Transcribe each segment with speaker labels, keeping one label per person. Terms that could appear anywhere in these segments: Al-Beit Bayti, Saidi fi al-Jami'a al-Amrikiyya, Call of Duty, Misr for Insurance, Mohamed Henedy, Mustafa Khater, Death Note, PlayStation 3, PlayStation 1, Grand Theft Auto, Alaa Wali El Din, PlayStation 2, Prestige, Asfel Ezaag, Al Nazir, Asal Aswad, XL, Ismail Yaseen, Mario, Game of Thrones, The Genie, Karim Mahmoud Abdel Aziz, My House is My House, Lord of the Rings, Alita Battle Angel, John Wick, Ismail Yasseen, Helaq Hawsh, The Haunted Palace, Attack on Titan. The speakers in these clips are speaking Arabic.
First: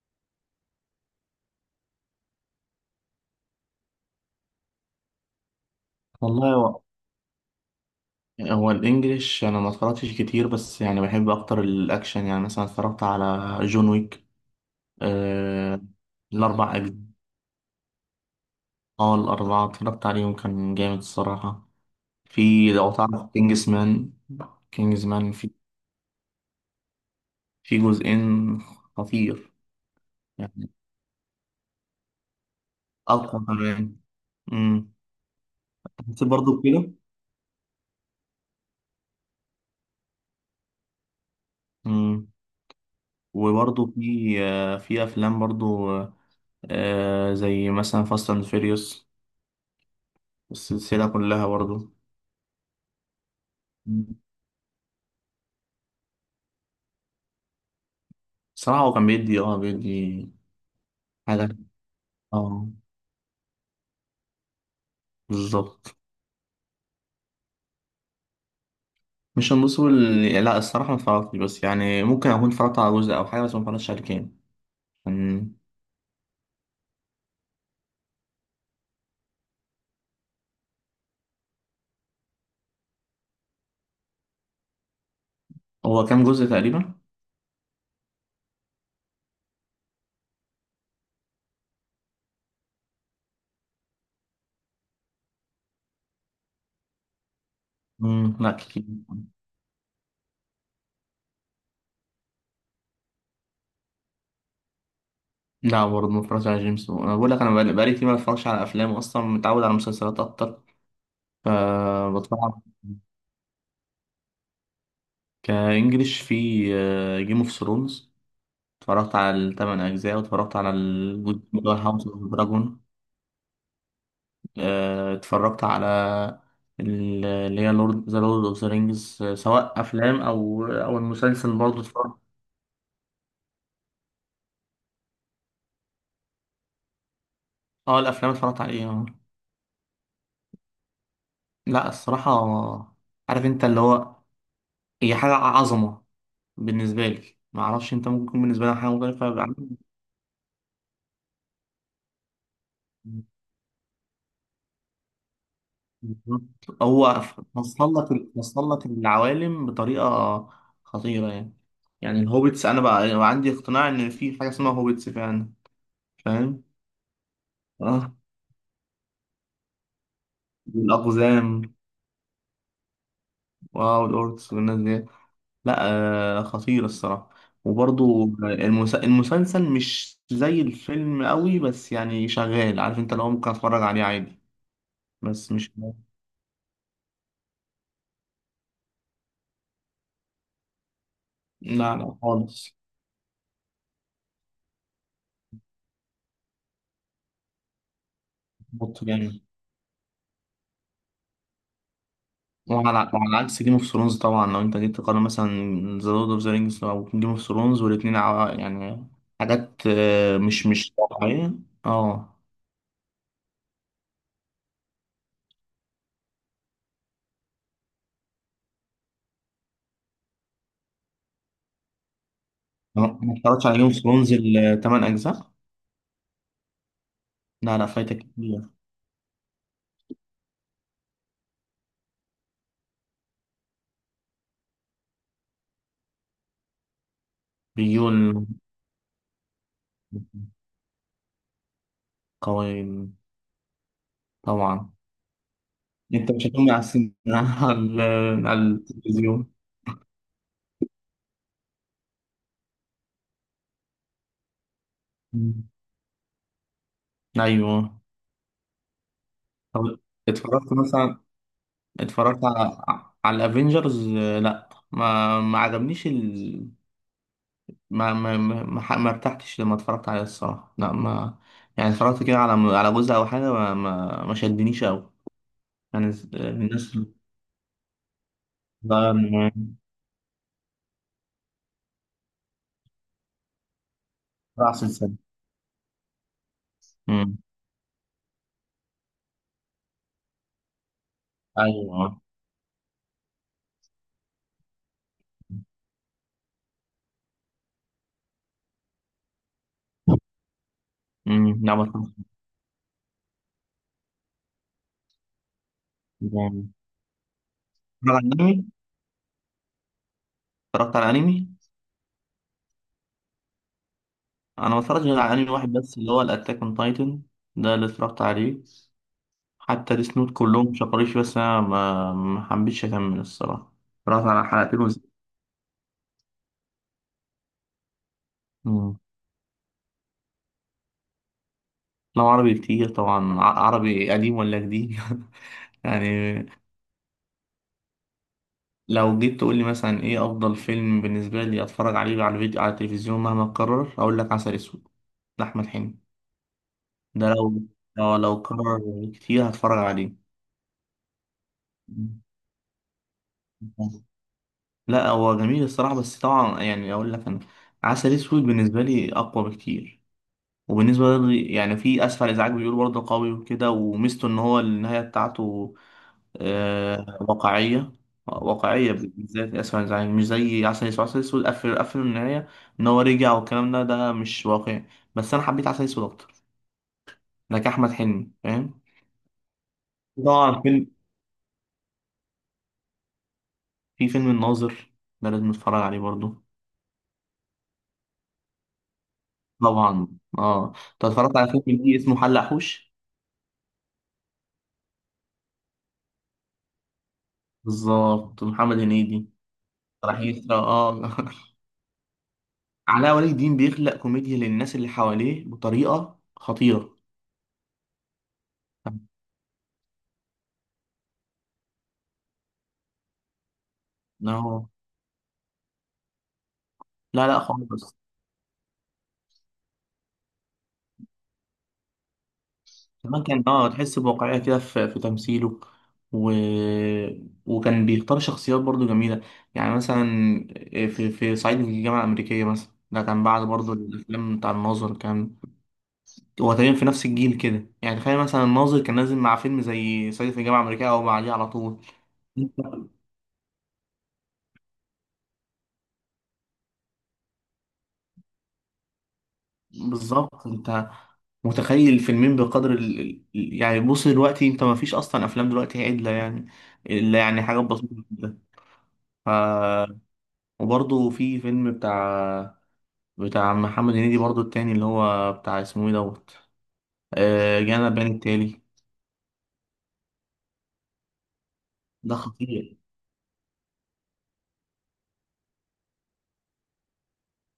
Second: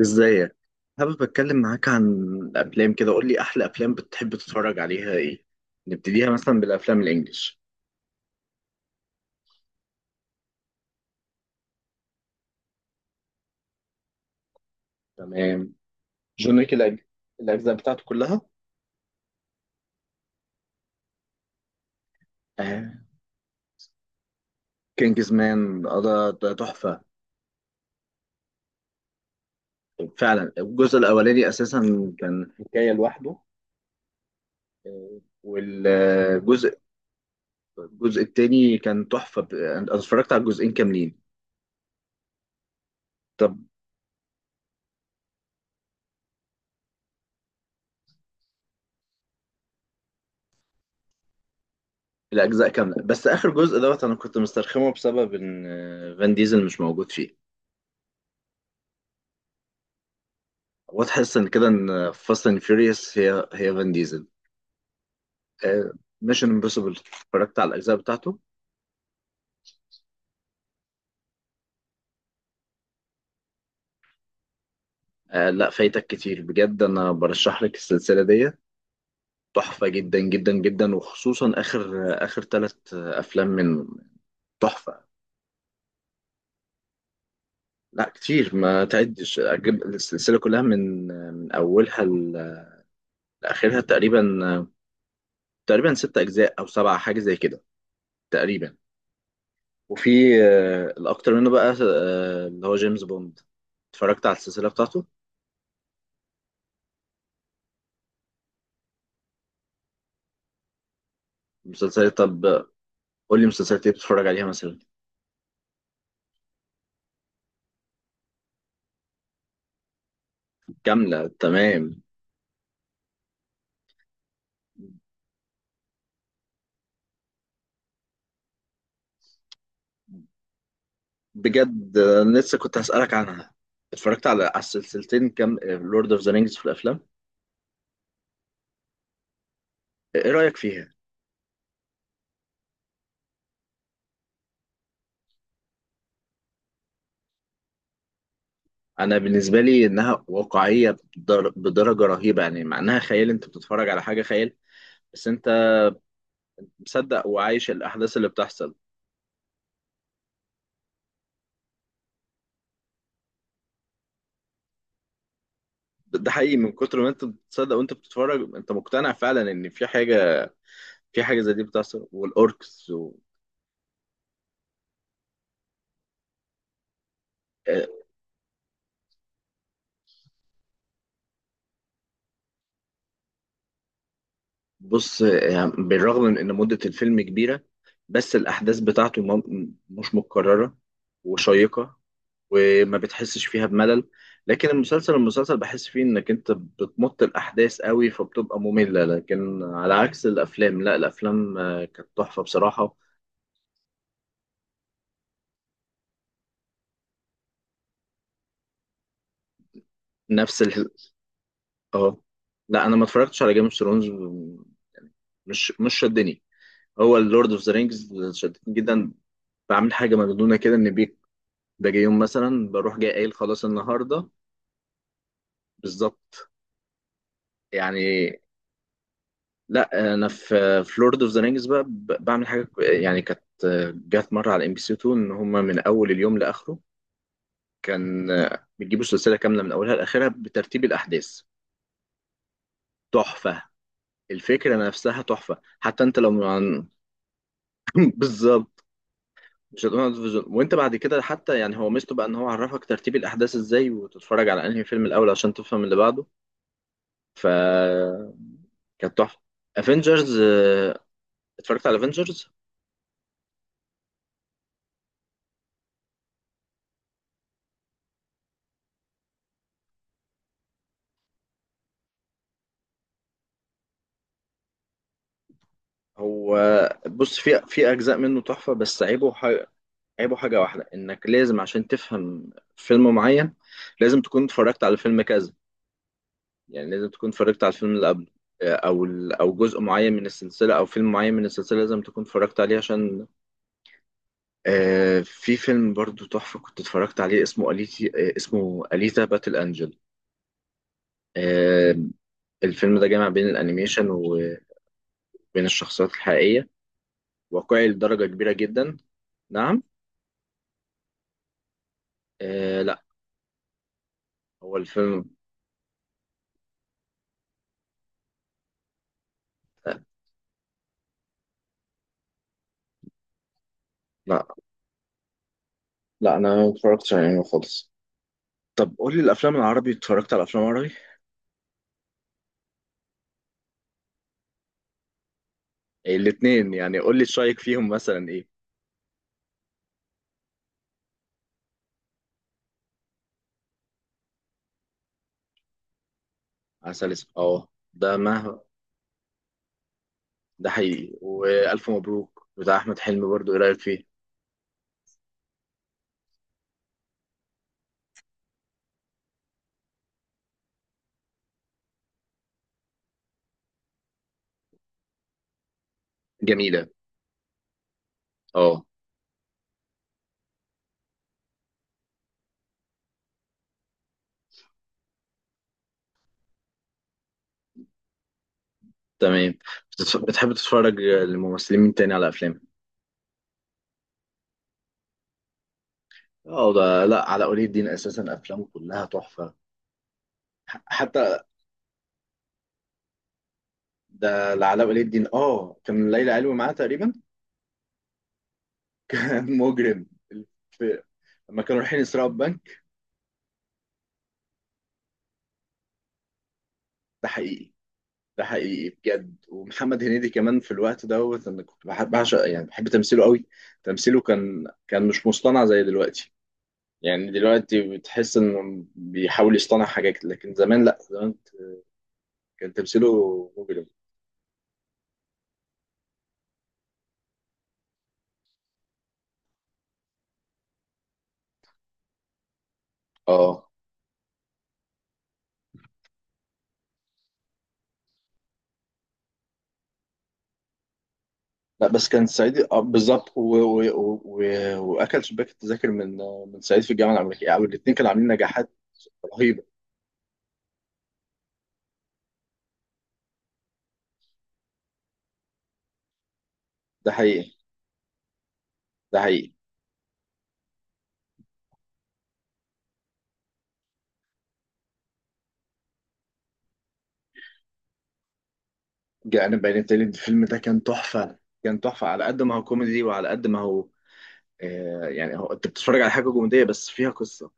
Speaker 1: ازيك؟ حابب اتكلم معاك عن الافلام. كده قول لي، احلى افلام بتحب تتفرج عليها ايه؟ نبتديها
Speaker 2: والله
Speaker 1: مثلا
Speaker 2: هو
Speaker 1: بالافلام الانجليش.
Speaker 2: هو الانجليش، انا ما اتفرجتش كتير، بس يعني بحب اكتر الاكشن. يعني مثلا اتفرجت على جون ويك.
Speaker 1: تمام.
Speaker 2: آه،
Speaker 1: جون ويك
Speaker 2: الاربع اجزاء.
Speaker 1: الاجزاء بتاعته كلها.
Speaker 2: اه، الاربعه اتفرجت عليهم، كان جامد الصراحه. في،
Speaker 1: آه.
Speaker 2: لو تعرف كينجز مان كينجز
Speaker 1: كينجز
Speaker 2: مان في
Speaker 1: مان ده تحفه.
Speaker 2: في جزئين، خطير
Speaker 1: فعلا
Speaker 2: يعني،
Speaker 1: الجزء الاولاني اساسا كان حكايه
Speaker 2: اقوى
Speaker 1: لوحده.
Speaker 2: كمان. امم حسيت برضه
Speaker 1: والجزء
Speaker 2: كده.
Speaker 1: الجزء التاني كان تحفه. انا اتفرجت على الجزئين كاملين.
Speaker 2: امم
Speaker 1: طب
Speaker 2: وبرضه في، في افلام برضه، زي مثلا فاست اند فيريوس، السلسله كلها برضه.
Speaker 1: الاجزاء كامله، بس اخر جزء دوت انا كنت مسترخمه بسبب ان فان ديزل مش موجود فيه.
Speaker 2: صراحة هو كان بيدي
Speaker 1: هو تحس ان
Speaker 2: حاجة.
Speaker 1: كده ان فاست اند
Speaker 2: اه،
Speaker 1: فيوريوس هي فان ديزل.
Speaker 2: بالظبط.
Speaker 1: ميشن امبوسيبل اتفرجت على الاجزاء بتاعته.
Speaker 2: مش المسؤول. لا الصراحة ما اتفرجتش، بس يعني ممكن أكون اتفرجت على جزء أو حاجة، بس ما اتفرجتش على كام
Speaker 1: آه
Speaker 2: كان.
Speaker 1: لا، فايتك كتير بجد، انا برشح لك السلسله دي. تحفه جدا جدا جدا، وخصوصا اخر اخر ثلاث افلام من... تحفه.
Speaker 2: هو كام جزء تقريبا؟
Speaker 1: لا كتير، ما تعدش. أجيب السلسله كلها من اولها لاخرها تقريبا. تقريبا ست اجزاء او سبعه، حاجه زي كده
Speaker 2: مم. لا
Speaker 1: تقريبا.
Speaker 2: كتير.
Speaker 1: وفي الاكتر منه بقى، اللي هو جيمس بوند. اتفرجت على السلسله بتاعته.
Speaker 2: لا برضه ما اتفرجتش على جيمس بوند. أنا بقول لك، أنا بقالي كتير ما اتفرجش على أفلام أصلا، متعود على مسلسلات أكتر.
Speaker 1: مسلسلات؟ طب
Speaker 2: فبتفرج
Speaker 1: قول لي مسلسلات ايه بتتفرج عليها مثلا؟
Speaker 2: كإنجليش، في جيم اوف ثرونز، اتفرجت على الثمان أجزاء، واتفرجت على
Speaker 1: كاملة،
Speaker 2: الجزء اللي هو
Speaker 1: تمام.
Speaker 2: هاوس اوف دراجون. اتفرجت على اللي هي ذا لورد اوف ذا رينجز، سواء افلام او او المسلسل برضه
Speaker 1: بجد
Speaker 2: اتفرجت.
Speaker 1: أنا لسه كنت هسألك عنها. اتفرجت على السلسلتين؟ كام لورد اوف ذا رينجز في الافلام؟
Speaker 2: اه، الافلام اتفرجت عليها.
Speaker 1: ايه رأيك فيها؟
Speaker 2: لا الصراحه، عارف انت اللي هو، هي حاجه عظمه بالنسبه لي، ما اعرفش انت ممكن يكون بالنسبه لك حاجه
Speaker 1: انا
Speaker 2: مختلفه
Speaker 1: بالنسبة
Speaker 2: عن-.
Speaker 1: لي انها واقعية بدرجة رهيبة، يعني مع انها خيال، انت بتتفرج على حاجة خيال بس انت
Speaker 2: بالظبط. هو
Speaker 1: مصدق وعايش
Speaker 2: وصل لك
Speaker 1: الاحداث اللي
Speaker 2: ال- وصل
Speaker 1: بتحصل.
Speaker 2: لك العوالم بطريقه خطيره يعني. يعني الهوبيتس انا بقى عندي اقتناع ان في حاجه اسمها هوبيتس فعلا.
Speaker 1: ده حقيقي،
Speaker 2: فاهم،
Speaker 1: من كتر ما انت بتصدق وانت
Speaker 2: اه،
Speaker 1: بتتفرج، انت مقتنع فعلا ان في حاجة. في حاجة زي دي
Speaker 2: والاقزام،
Speaker 1: بتحصل، والاوركس.
Speaker 2: واو الأوركس والناس دي. لا، آه، خطير الصراحة. وبرضو مم. المسلسل مش زي الفيلم قوي، بس يعني شغال، عارف انت، لو ممكن اتفرج عليه عادي.
Speaker 1: بص
Speaker 2: بس
Speaker 1: يعني
Speaker 2: مش،
Speaker 1: بالرغم من ان مدة الفيلم كبيرة، بس الاحداث بتاعته مش متكررة، وشيقة،
Speaker 2: لا لا خالص.
Speaker 1: وما بتحسش فيها بملل. لكن المسلسل، المسلسل بحس فيه انك انت بتمط الاحداث قوي فبتبقى مملة،
Speaker 2: بط جامد.
Speaker 1: لكن على عكس الافلام، لا الافلام كانت تحفة بصراحة.
Speaker 2: وعلى عكس جيم اوف ثرونز طبعا، لو انت جيت تقارن مثلا ذا لورد اوف ذا رينجز او جيم اوف ثرونز، والاتنين ع- يعني حاجات،
Speaker 1: نفس
Speaker 2: مش
Speaker 1: ال...
Speaker 2: مش واقعية.
Speaker 1: اه،
Speaker 2: اه.
Speaker 1: لا انا ما اتفرجتش على جيم اوف ثرونز. مش شدني. هو اللورد اوف ذا رينجز شدتني جدا. بعمل حاجة مجنونة كده، ان باجي يوم مثلا بروح جاي
Speaker 2: ما
Speaker 1: قايل
Speaker 2: ما
Speaker 1: خلاص
Speaker 2: اتفرجتش على جيم اوف
Speaker 1: النهارده.
Speaker 2: ثرونز الثمان اجزاء.
Speaker 1: بالظبط،
Speaker 2: لا لا، فايتك
Speaker 1: يعني.
Speaker 2: كتير.
Speaker 1: لا انا في لورد اوف ذا رينجز بقى بعمل حاجه يعني كانت. جت مره على ام بي سي 2 ان هم من اول اليوم لاخره، كان
Speaker 2: بيقول
Speaker 1: بيجيبوا السلسله كامله من اولها لاخرها بترتيب الاحداث.
Speaker 2: قوي.
Speaker 1: تحفه. الفكره
Speaker 2: طبعا
Speaker 1: نفسها تحفه، حتى انت
Speaker 2: انت
Speaker 1: لو
Speaker 2: مش هتقوم على
Speaker 1: عن...
Speaker 2: السن على على
Speaker 1: بالظبط.
Speaker 2: التلفزيون.
Speaker 1: مش هتقول عن الفيجن. وانت بعد كده حتى، يعني هو ميزته بقى ان هو عرفك ترتيب الاحداث ازاي، وتتفرج على انهي فيلم الاول عشان
Speaker 2: مم.
Speaker 1: تفهم اللي بعده. ف
Speaker 2: ايوه.
Speaker 1: كانت تحفه.
Speaker 2: طب
Speaker 1: افنجرز،
Speaker 2: اتفرجت مثلا،
Speaker 1: اتفرجت على
Speaker 2: اتفرجت
Speaker 1: افنجرز.
Speaker 2: على الافينجرز، لا ما عجبنيش ال...، ما ارتحتش لما اتفرجت عليه الصراحه. لا ما، يعني اتفرجت كده على جزء او حاجه، ما شدنيش قوي يعني.
Speaker 1: هو
Speaker 2: الناس
Speaker 1: بص، في اجزاء منه تحفه، بس
Speaker 2: بقى
Speaker 1: عيبه حاجه واحده، انك لازم عشان تفهم فيلم معين، لازم تكون
Speaker 2: بتاع
Speaker 1: اتفرجت على
Speaker 2: سلسله.
Speaker 1: فيلم كذا. يعني لازم تكون
Speaker 2: امم.
Speaker 1: اتفرجت على الفيلم اللي قبله، او او جزء معين من السلسله او فيلم معين من السلسله لازم
Speaker 2: ايوه.
Speaker 1: تكون اتفرجت عليه عشان... في فيلم برضو تحفه كنت اتفرجت عليه، اسمه اليتا باتل انجل.
Speaker 2: امم، لا ما
Speaker 1: آه
Speaker 2: اتفرجتش.
Speaker 1: الفيلم ده جامع بين الانيميشن، بين الشخصيات
Speaker 2: اتفرجت
Speaker 1: الحقيقية. واقعي
Speaker 2: على
Speaker 1: لدرجة كبيرة
Speaker 2: انمي؟
Speaker 1: جدا. نعم.
Speaker 2: اتفرجت على انمي.
Speaker 1: آه لا،
Speaker 2: انا
Speaker 1: هو
Speaker 2: ما اتفرجتش غير
Speaker 1: الفيلم.
Speaker 2: على انمي واحد بس اللي هو الاتاك اون تايتن، ده اللي اتفرجت عليه. حتى
Speaker 1: لا،
Speaker 2: ديس نوت كلهم شكروليش بس انا ما حبيتش اكمل الصراحه. اتفرجت على
Speaker 1: لا،
Speaker 2: حلقتين وز...
Speaker 1: لا أنا ما اتفرجتش على أنمي خالص. طب
Speaker 2: مم.
Speaker 1: قول لي، الأفلام العربي، اتفرجت على أفلام عربي؟
Speaker 2: لو عربي كتير طبعا، ع- عربي قديم ولا جديد؟
Speaker 1: إيه،
Speaker 2: يعني،
Speaker 1: الاتنين يعني. قول لي شايك فيهم مثلا إيه؟
Speaker 2: لو جيت تقول لي مثلا ايه افضل فيلم بالنسبه لي اتفرج عليه على الفيديو على التلفزيون مهما اتكرر، اقول لك عسل اسود، لاحمد حلمي.
Speaker 1: عسل أسود،
Speaker 2: ده لو،
Speaker 1: أه. ده
Speaker 2: لو
Speaker 1: ما...
Speaker 2: اتكرر كتير هتفرج عليه.
Speaker 1: ده حقيقي. وألف مبروك بتاع أحمد حلمي برضو، إيه رأيك فيه؟
Speaker 2: لا هو جميل الصراحة، بس طبعا يعني أقول لك، أنا عسل أسود بالنسبة لي أقوى بكتير. وبالنسبة لي يعني في أسفل إزعاج، بيقول برضه قوي وكده، وميزته إن هو النهاية بتاعته
Speaker 1: جميلة.
Speaker 2: آه، واقعية.
Speaker 1: أه،
Speaker 2: واقعية بالذات أسفل إزعاج، مش زي عسل أسود. عسل أسود قفل قفل النهاية إن هو رجع، والكلام ده مش واقعي. بس أنا حبيت عسل أسود أكتر، لك أحمد حلمي، فاهم.
Speaker 1: تمام. بتحب
Speaker 2: طبعا فيلم،
Speaker 1: تتفرج للممثلين مين تاني على أفلام؟
Speaker 2: في فيلم الناظر، ده لازم نتفرج عليه برضه.
Speaker 1: اه، ده لا، علاء ولي الدين اساسا افلامه كلها تحفه.
Speaker 2: طبعا. اه، انت اتفرجت
Speaker 1: حتى
Speaker 2: على فيلم ليه اسمه حلق حوش؟
Speaker 1: ده لعلاء ولي الدين، اه كان ليلى علوي معاه تقريبا.
Speaker 2: بالظبط، محمد هنيدي.
Speaker 1: مجرم.
Speaker 2: راح يسرى،
Speaker 1: في-
Speaker 2: اه
Speaker 1: لما كانوا رايحين يسرقوا البنك.
Speaker 2: علاء ولي الدين بيخلق كوميديا للناس اللي حواليه بطريقة خطيرة.
Speaker 1: ده حقيقي. ده حقيقي بجد. ومحمد هنيدي كمان في الوقت دوت انا كنت بحب بعشق، يعني بحب تمثيله قوي. تمثيله
Speaker 2: إن هو،
Speaker 1: كان مش مصطنع زي دلوقتي.
Speaker 2: لا
Speaker 1: يعني
Speaker 2: لا خالص.
Speaker 1: دلوقتي بتحس انه بيحاول يصطنع حاجات، لكن زمان، لا زمان كان تمثيله
Speaker 2: كمان كان،
Speaker 1: مجرم.
Speaker 2: تحس بواقعية كده في تمثيله. و... وكان بيختار شخصيات برضو جميلة، يعني مثلا آه، في في صعيدي في الجامعة الأمريكية مثلا، ده كان بعد
Speaker 1: اه
Speaker 2: برضو الأفلام بتاع الناظر. كان هو تقريبا في نفس الجيل كده. يعني تخيل مثلا الناظر كان نازل مع فيلم زي صعيدي في الجامعة الأمريكية أو بعديه على طول.
Speaker 1: لا، بس كان سعيد آه بالظبط. واكل شباك التذاكر من سعيد في الجامعه الامريكيه، يعني الاثنين كانوا عاملين نجاحات رهيبه.
Speaker 2: بالظبط، انت متخيل الفيلمين بقدر ال... ال- يعني. بص دلوقتي انت ما فيش اصلا افلام دلوقتي عدله يعني،
Speaker 1: ده
Speaker 2: الا يعني
Speaker 1: حقيقي.
Speaker 2: حاجات بسيطه جدا.
Speaker 1: ده
Speaker 2: ف،
Speaker 1: حقيقي.
Speaker 2: وبرضه في فيلم بتاع محمد هنيدي برضه التاني اللي هو بتاع، اسمه ايه دوت، جانا بيان التالي.
Speaker 1: جاءنا بيان التالي، الفيلم ده كان تحفة. كان تحفة
Speaker 2: ده
Speaker 1: على قد ما هو
Speaker 2: خطير.
Speaker 1: كوميدي، وعلى قد ما هو... يعني هو انت بتتفرج على حاجة كوميدية بس فيها قصة،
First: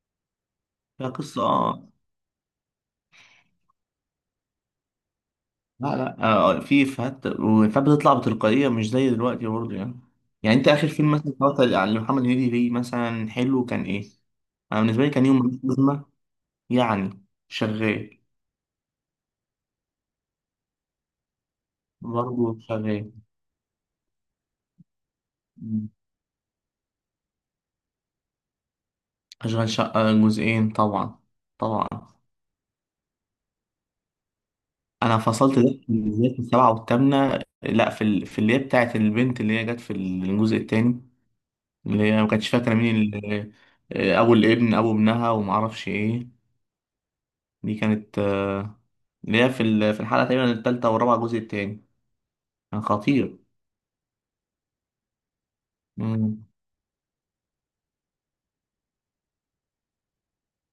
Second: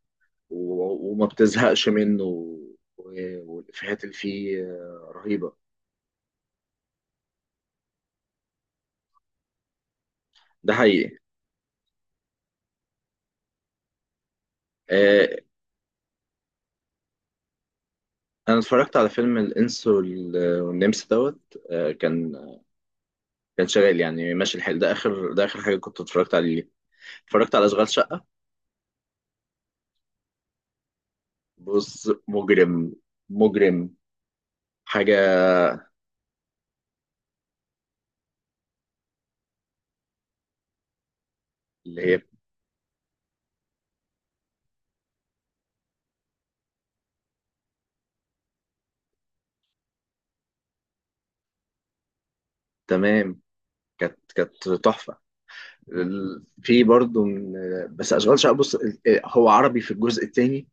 Speaker 2: ده
Speaker 1: وما
Speaker 2: قصه،
Speaker 1: بتزهقش
Speaker 2: اه.
Speaker 1: منه، والإفيهات اللي فيه رهيبة.
Speaker 2: لا لا، في افيهات وافيهات بتطلع بتلقائيه مش زي دلوقتي برضه يعني. يعني انت
Speaker 1: ده
Speaker 2: اخر فيلم
Speaker 1: حقيقي.
Speaker 2: مثلا اتفرجت على محمد هنيدي ليه مثلا حلو كان ايه؟ انا بالنسبه لي
Speaker 1: آه
Speaker 2: كان يوم، يعني شغال.
Speaker 1: أنا اتفرجت على فيلم الإنس والنمس دوت. آه كان
Speaker 2: برضه شغال.
Speaker 1: كان شغال، يعني ماشي الحال. ده آخر، ده آخر حاجة
Speaker 2: مم.
Speaker 1: كنت اتفرجت عليه. اتفرجت على أشغال شقة.
Speaker 2: أشغال شقة جزئين طبعا. طبعا.
Speaker 1: بص مجرم. مجرم
Speaker 2: أنا
Speaker 1: حاجة،
Speaker 2: فصلت ده بالذات في السبعة والثامنة، لأ في ال...، في اللي هي بتاعت البنت اللي هي جت في الجزء التاني،
Speaker 1: اللي
Speaker 2: اللي هي
Speaker 1: هي
Speaker 2: ما كانتش فاكرة مين اللي...، أبو ابنها ومعرفش إيه. دي كانت اللي هي في ال...، في الحلقة تقريبا التالتة والرابعة الجزء التاني، كان خطير.
Speaker 1: تمام. كانت تحفه.
Speaker 2: مم.
Speaker 1: في برضه من... بس اشغال شقه بص، إيه، هو عربي في الجزء الثاني.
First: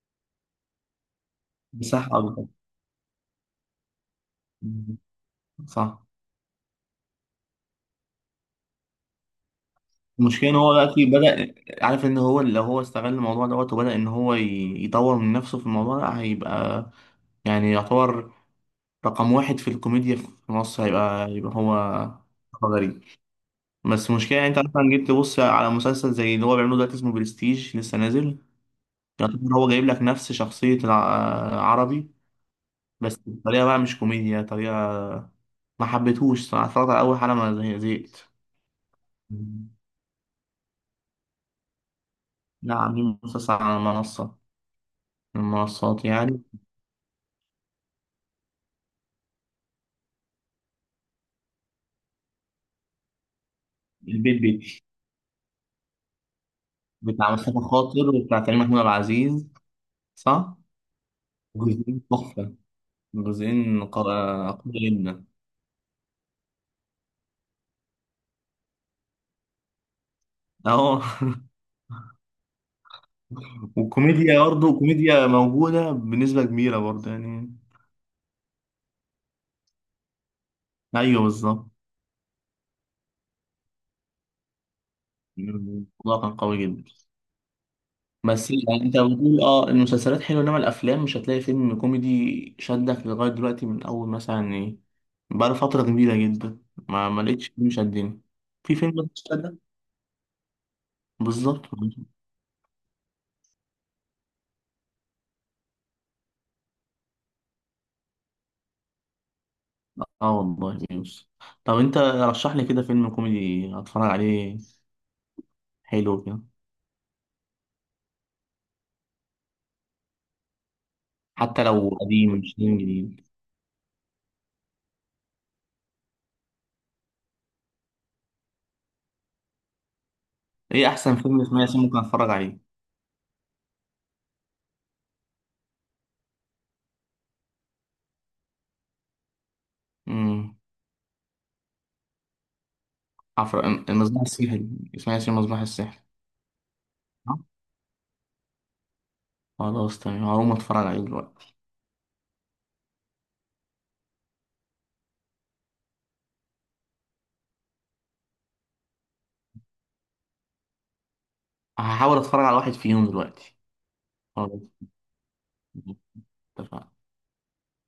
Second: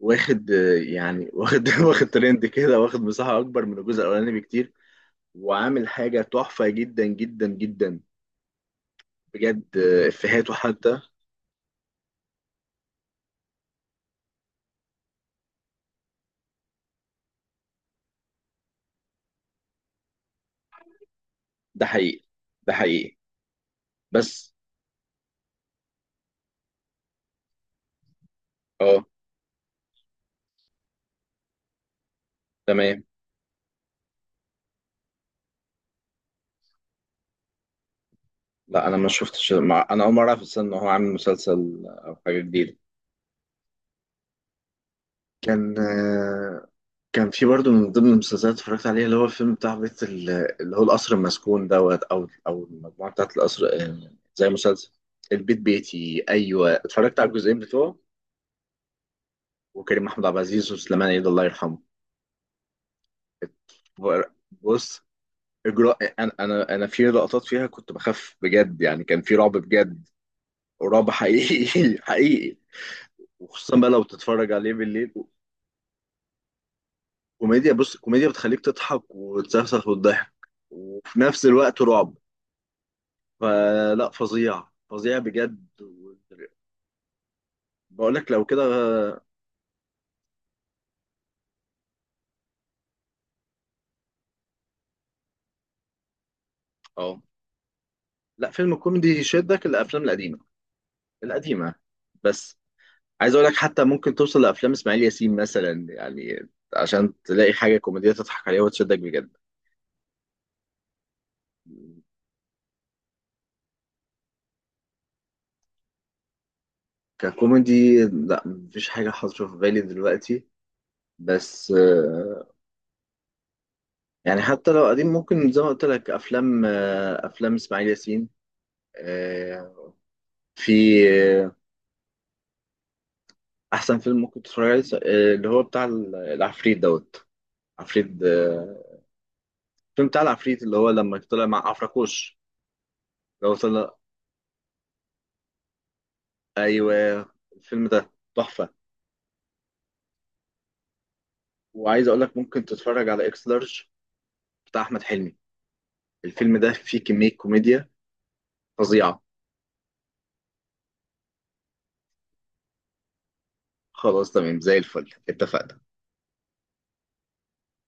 Speaker 1: واخد آه، يعني واخد واخد
Speaker 2: مساحة أكبر.
Speaker 1: ترند كده، واخد مساحه اكبر من الجزء الاولاني بكتير.
Speaker 2: مم.
Speaker 1: وعامل
Speaker 2: صح.
Speaker 1: حاجه تحفه جدا جدا جدا. بجد
Speaker 2: المشكلة
Speaker 1: افيهاته
Speaker 2: ان هو
Speaker 1: حتى...
Speaker 2: دلوقتي بدأ، عارف ان هو لو هو استغل الموضوع دوت، وبدأ ان هو ي- يطور من نفسه في الموضوع ده، هيبقى يعني يعتبر رقم واحد في الكوميديا في مصر. هيبقى يبقى
Speaker 1: ده
Speaker 2: هو
Speaker 1: حقيقي. ده
Speaker 2: غريب.
Speaker 1: حقيقي
Speaker 2: بس المشكلة يعني
Speaker 1: بس.
Speaker 2: انت مثلا جيت تبص على مسلسل زي اللي هو بيعمله دلوقتي اسمه برستيج لسه نازل.
Speaker 1: اه
Speaker 2: يعتبر هو جايب لك نفس شخصية العربي،
Speaker 1: تمام.
Speaker 2: بس بطريقة بقى مش كوميديا، طريقة ما حبيتهوش صراحة. اتفرجت على أول حلقة ما زه-، زهقت.
Speaker 1: لا انا ما شفتش، ما انا اول مره اعرف أصلاً ان هو عامل مسلسل او حاجه
Speaker 2: لا
Speaker 1: جديده.
Speaker 2: عاملين مسلسل على منصة، من
Speaker 1: كان
Speaker 2: المنصات يعني.
Speaker 1: آه، كان في برضه من ضمن المسلسلات اللي اتفرجت عليها، اللي هو الفيلم بتاع بيت اللي هو القصر المسكون دوت او المجموعه بتاعت القصر،
Speaker 2: البيت
Speaker 1: زي
Speaker 2: بيتي
Speaker 1: مسلسل البيت بيتي. ايوه، اتفرجت على
Speaker 2: بتاع
Speaker 1: الجزئين
Speaker 2: مصطفى
Speaker 1: بتوعه.
Speaker 2: خاطر وبتاع كريم محمود عبد العزيز.
Speaker 1: وكريم محمود عبد
Speaker 2: صح؟
Speaker 1: العزيز وسليمان عيد الله يرحمه.
Speaker 2: جزئين تحفة، جزئين
Speaker 1: اتفر-
Speaker 2: قا- قوية
Speaker 1: بص
Speaker 2: جدا.
Speaker 1: اجراء، انا في لقطات فيها كنت بخاف بجد، يعني كان في رعب بجد.
Speaker 2: اهو
Speaker 1: رعب حقيقي حقيقي. وخصوصا بقى لو
Speaker 2: والكوميديا
Speaker 1: تتفرج عليه
Speaker 2: برضه
Speaker 1: بالليل.
Speaker 2: كوميديا موجودة بنسبة كبيرة برضه يعني.
Speaker 1: كوميديا؟ بص كوميديا بتخليك تضحك وتسخسخ وتضحك، وفي
Speaker 2: ايوه
Speaker 1: نفس
Speaker 2: بالظبط.
Speaker 1: الوقت رعب. فلا، فظيع فظيع بجد.
Speaker 2: الموضوع كان قوي جدا.
Speaker 1: بقول لك لو
Speaker 2: بس
Speaker 1: كده.
Speaker 2: يعني انت بتقول اه المسلسلات حلوة، انما الافلام مش هتلاقي فيلم كوميدي شدك لغاية دلوقتي من اول مثلا ايه، بقى فترة كبيرة جدا ما
Speaker 1: اه،
Speaker 2: ما لقيتش فيلم شدني.
Speaker 1: لا فيلم
Speaker 2: في
Speaker 1: كوميدي
Speaker 2: فيلم شدك؟
Speaker 1: يشدك، الافلام القديمه.
Speaker 2: بالظبط.
Speaker 1: القديمه بس، عايز اقول لك حتى ممكن توصل لافلام اسماعيل ياسين مثلا يعني، عشان تلاقي حاجه كوميديه تضحك عليها وتشدك بجد.
Speaker 2: اه، والله بيوس. طب انت رشح لي كده فيلم كوميدي اتفرج عليه حلو كده.
Speaker 1: ككوميدي، لا مفيش حاجه حاضره في بالي دلوقتي.
Speaker 2: حتى
Speaker 1: بس
Speaker 2: لو قديم، مش لازم جديد.
Speaker 1: يعني حتى لو قديم ممكن زي ما قلت لك، افلام اسماعيل ياسين. آه، في
Speaker 2: ايه احسن فيلم
Speaker 1: آه،
Speaker 2: اسماعيل ياسين ممكن اتفرج عليه؟
Speaker 1: احسن فيلم ممكن تتفرج عليه اللي هو بتاع العفريت دوت. عفريت، الفيلم بتاع
Speaker 2: امم،
Speaker 1: العفريت اللي هو لما طلع مع عفراكوش، اللي هو
Speaker 2: عفر،
Speaker 1: طلع.
Speaker 2: المصباح السحري. اسماعيل ياسين، المصباح السحري.
Speaker 1: ايوه،
Speaker 2: آه،
Speaker 1: الفيلم ده تحفه.
Speaker 2: خلاص تمام، هقوم اتفرج عليه دلوقتي.
Speaker 1: وعايز اقول لك، ممكن تتفرج على اكس لارج بتاع احمد حلمي. الفيلم ده فيه كميه كوميديا فظيعه.
Speaker 2: هحاول اتفرج على واحد فيهم دلوقتي.
Speaker 1: خلاص
Speaker 2: خلاص،
Speaker 1: تمام، زي الفل، اتفقنا.
Speaker 2: اتفقنا.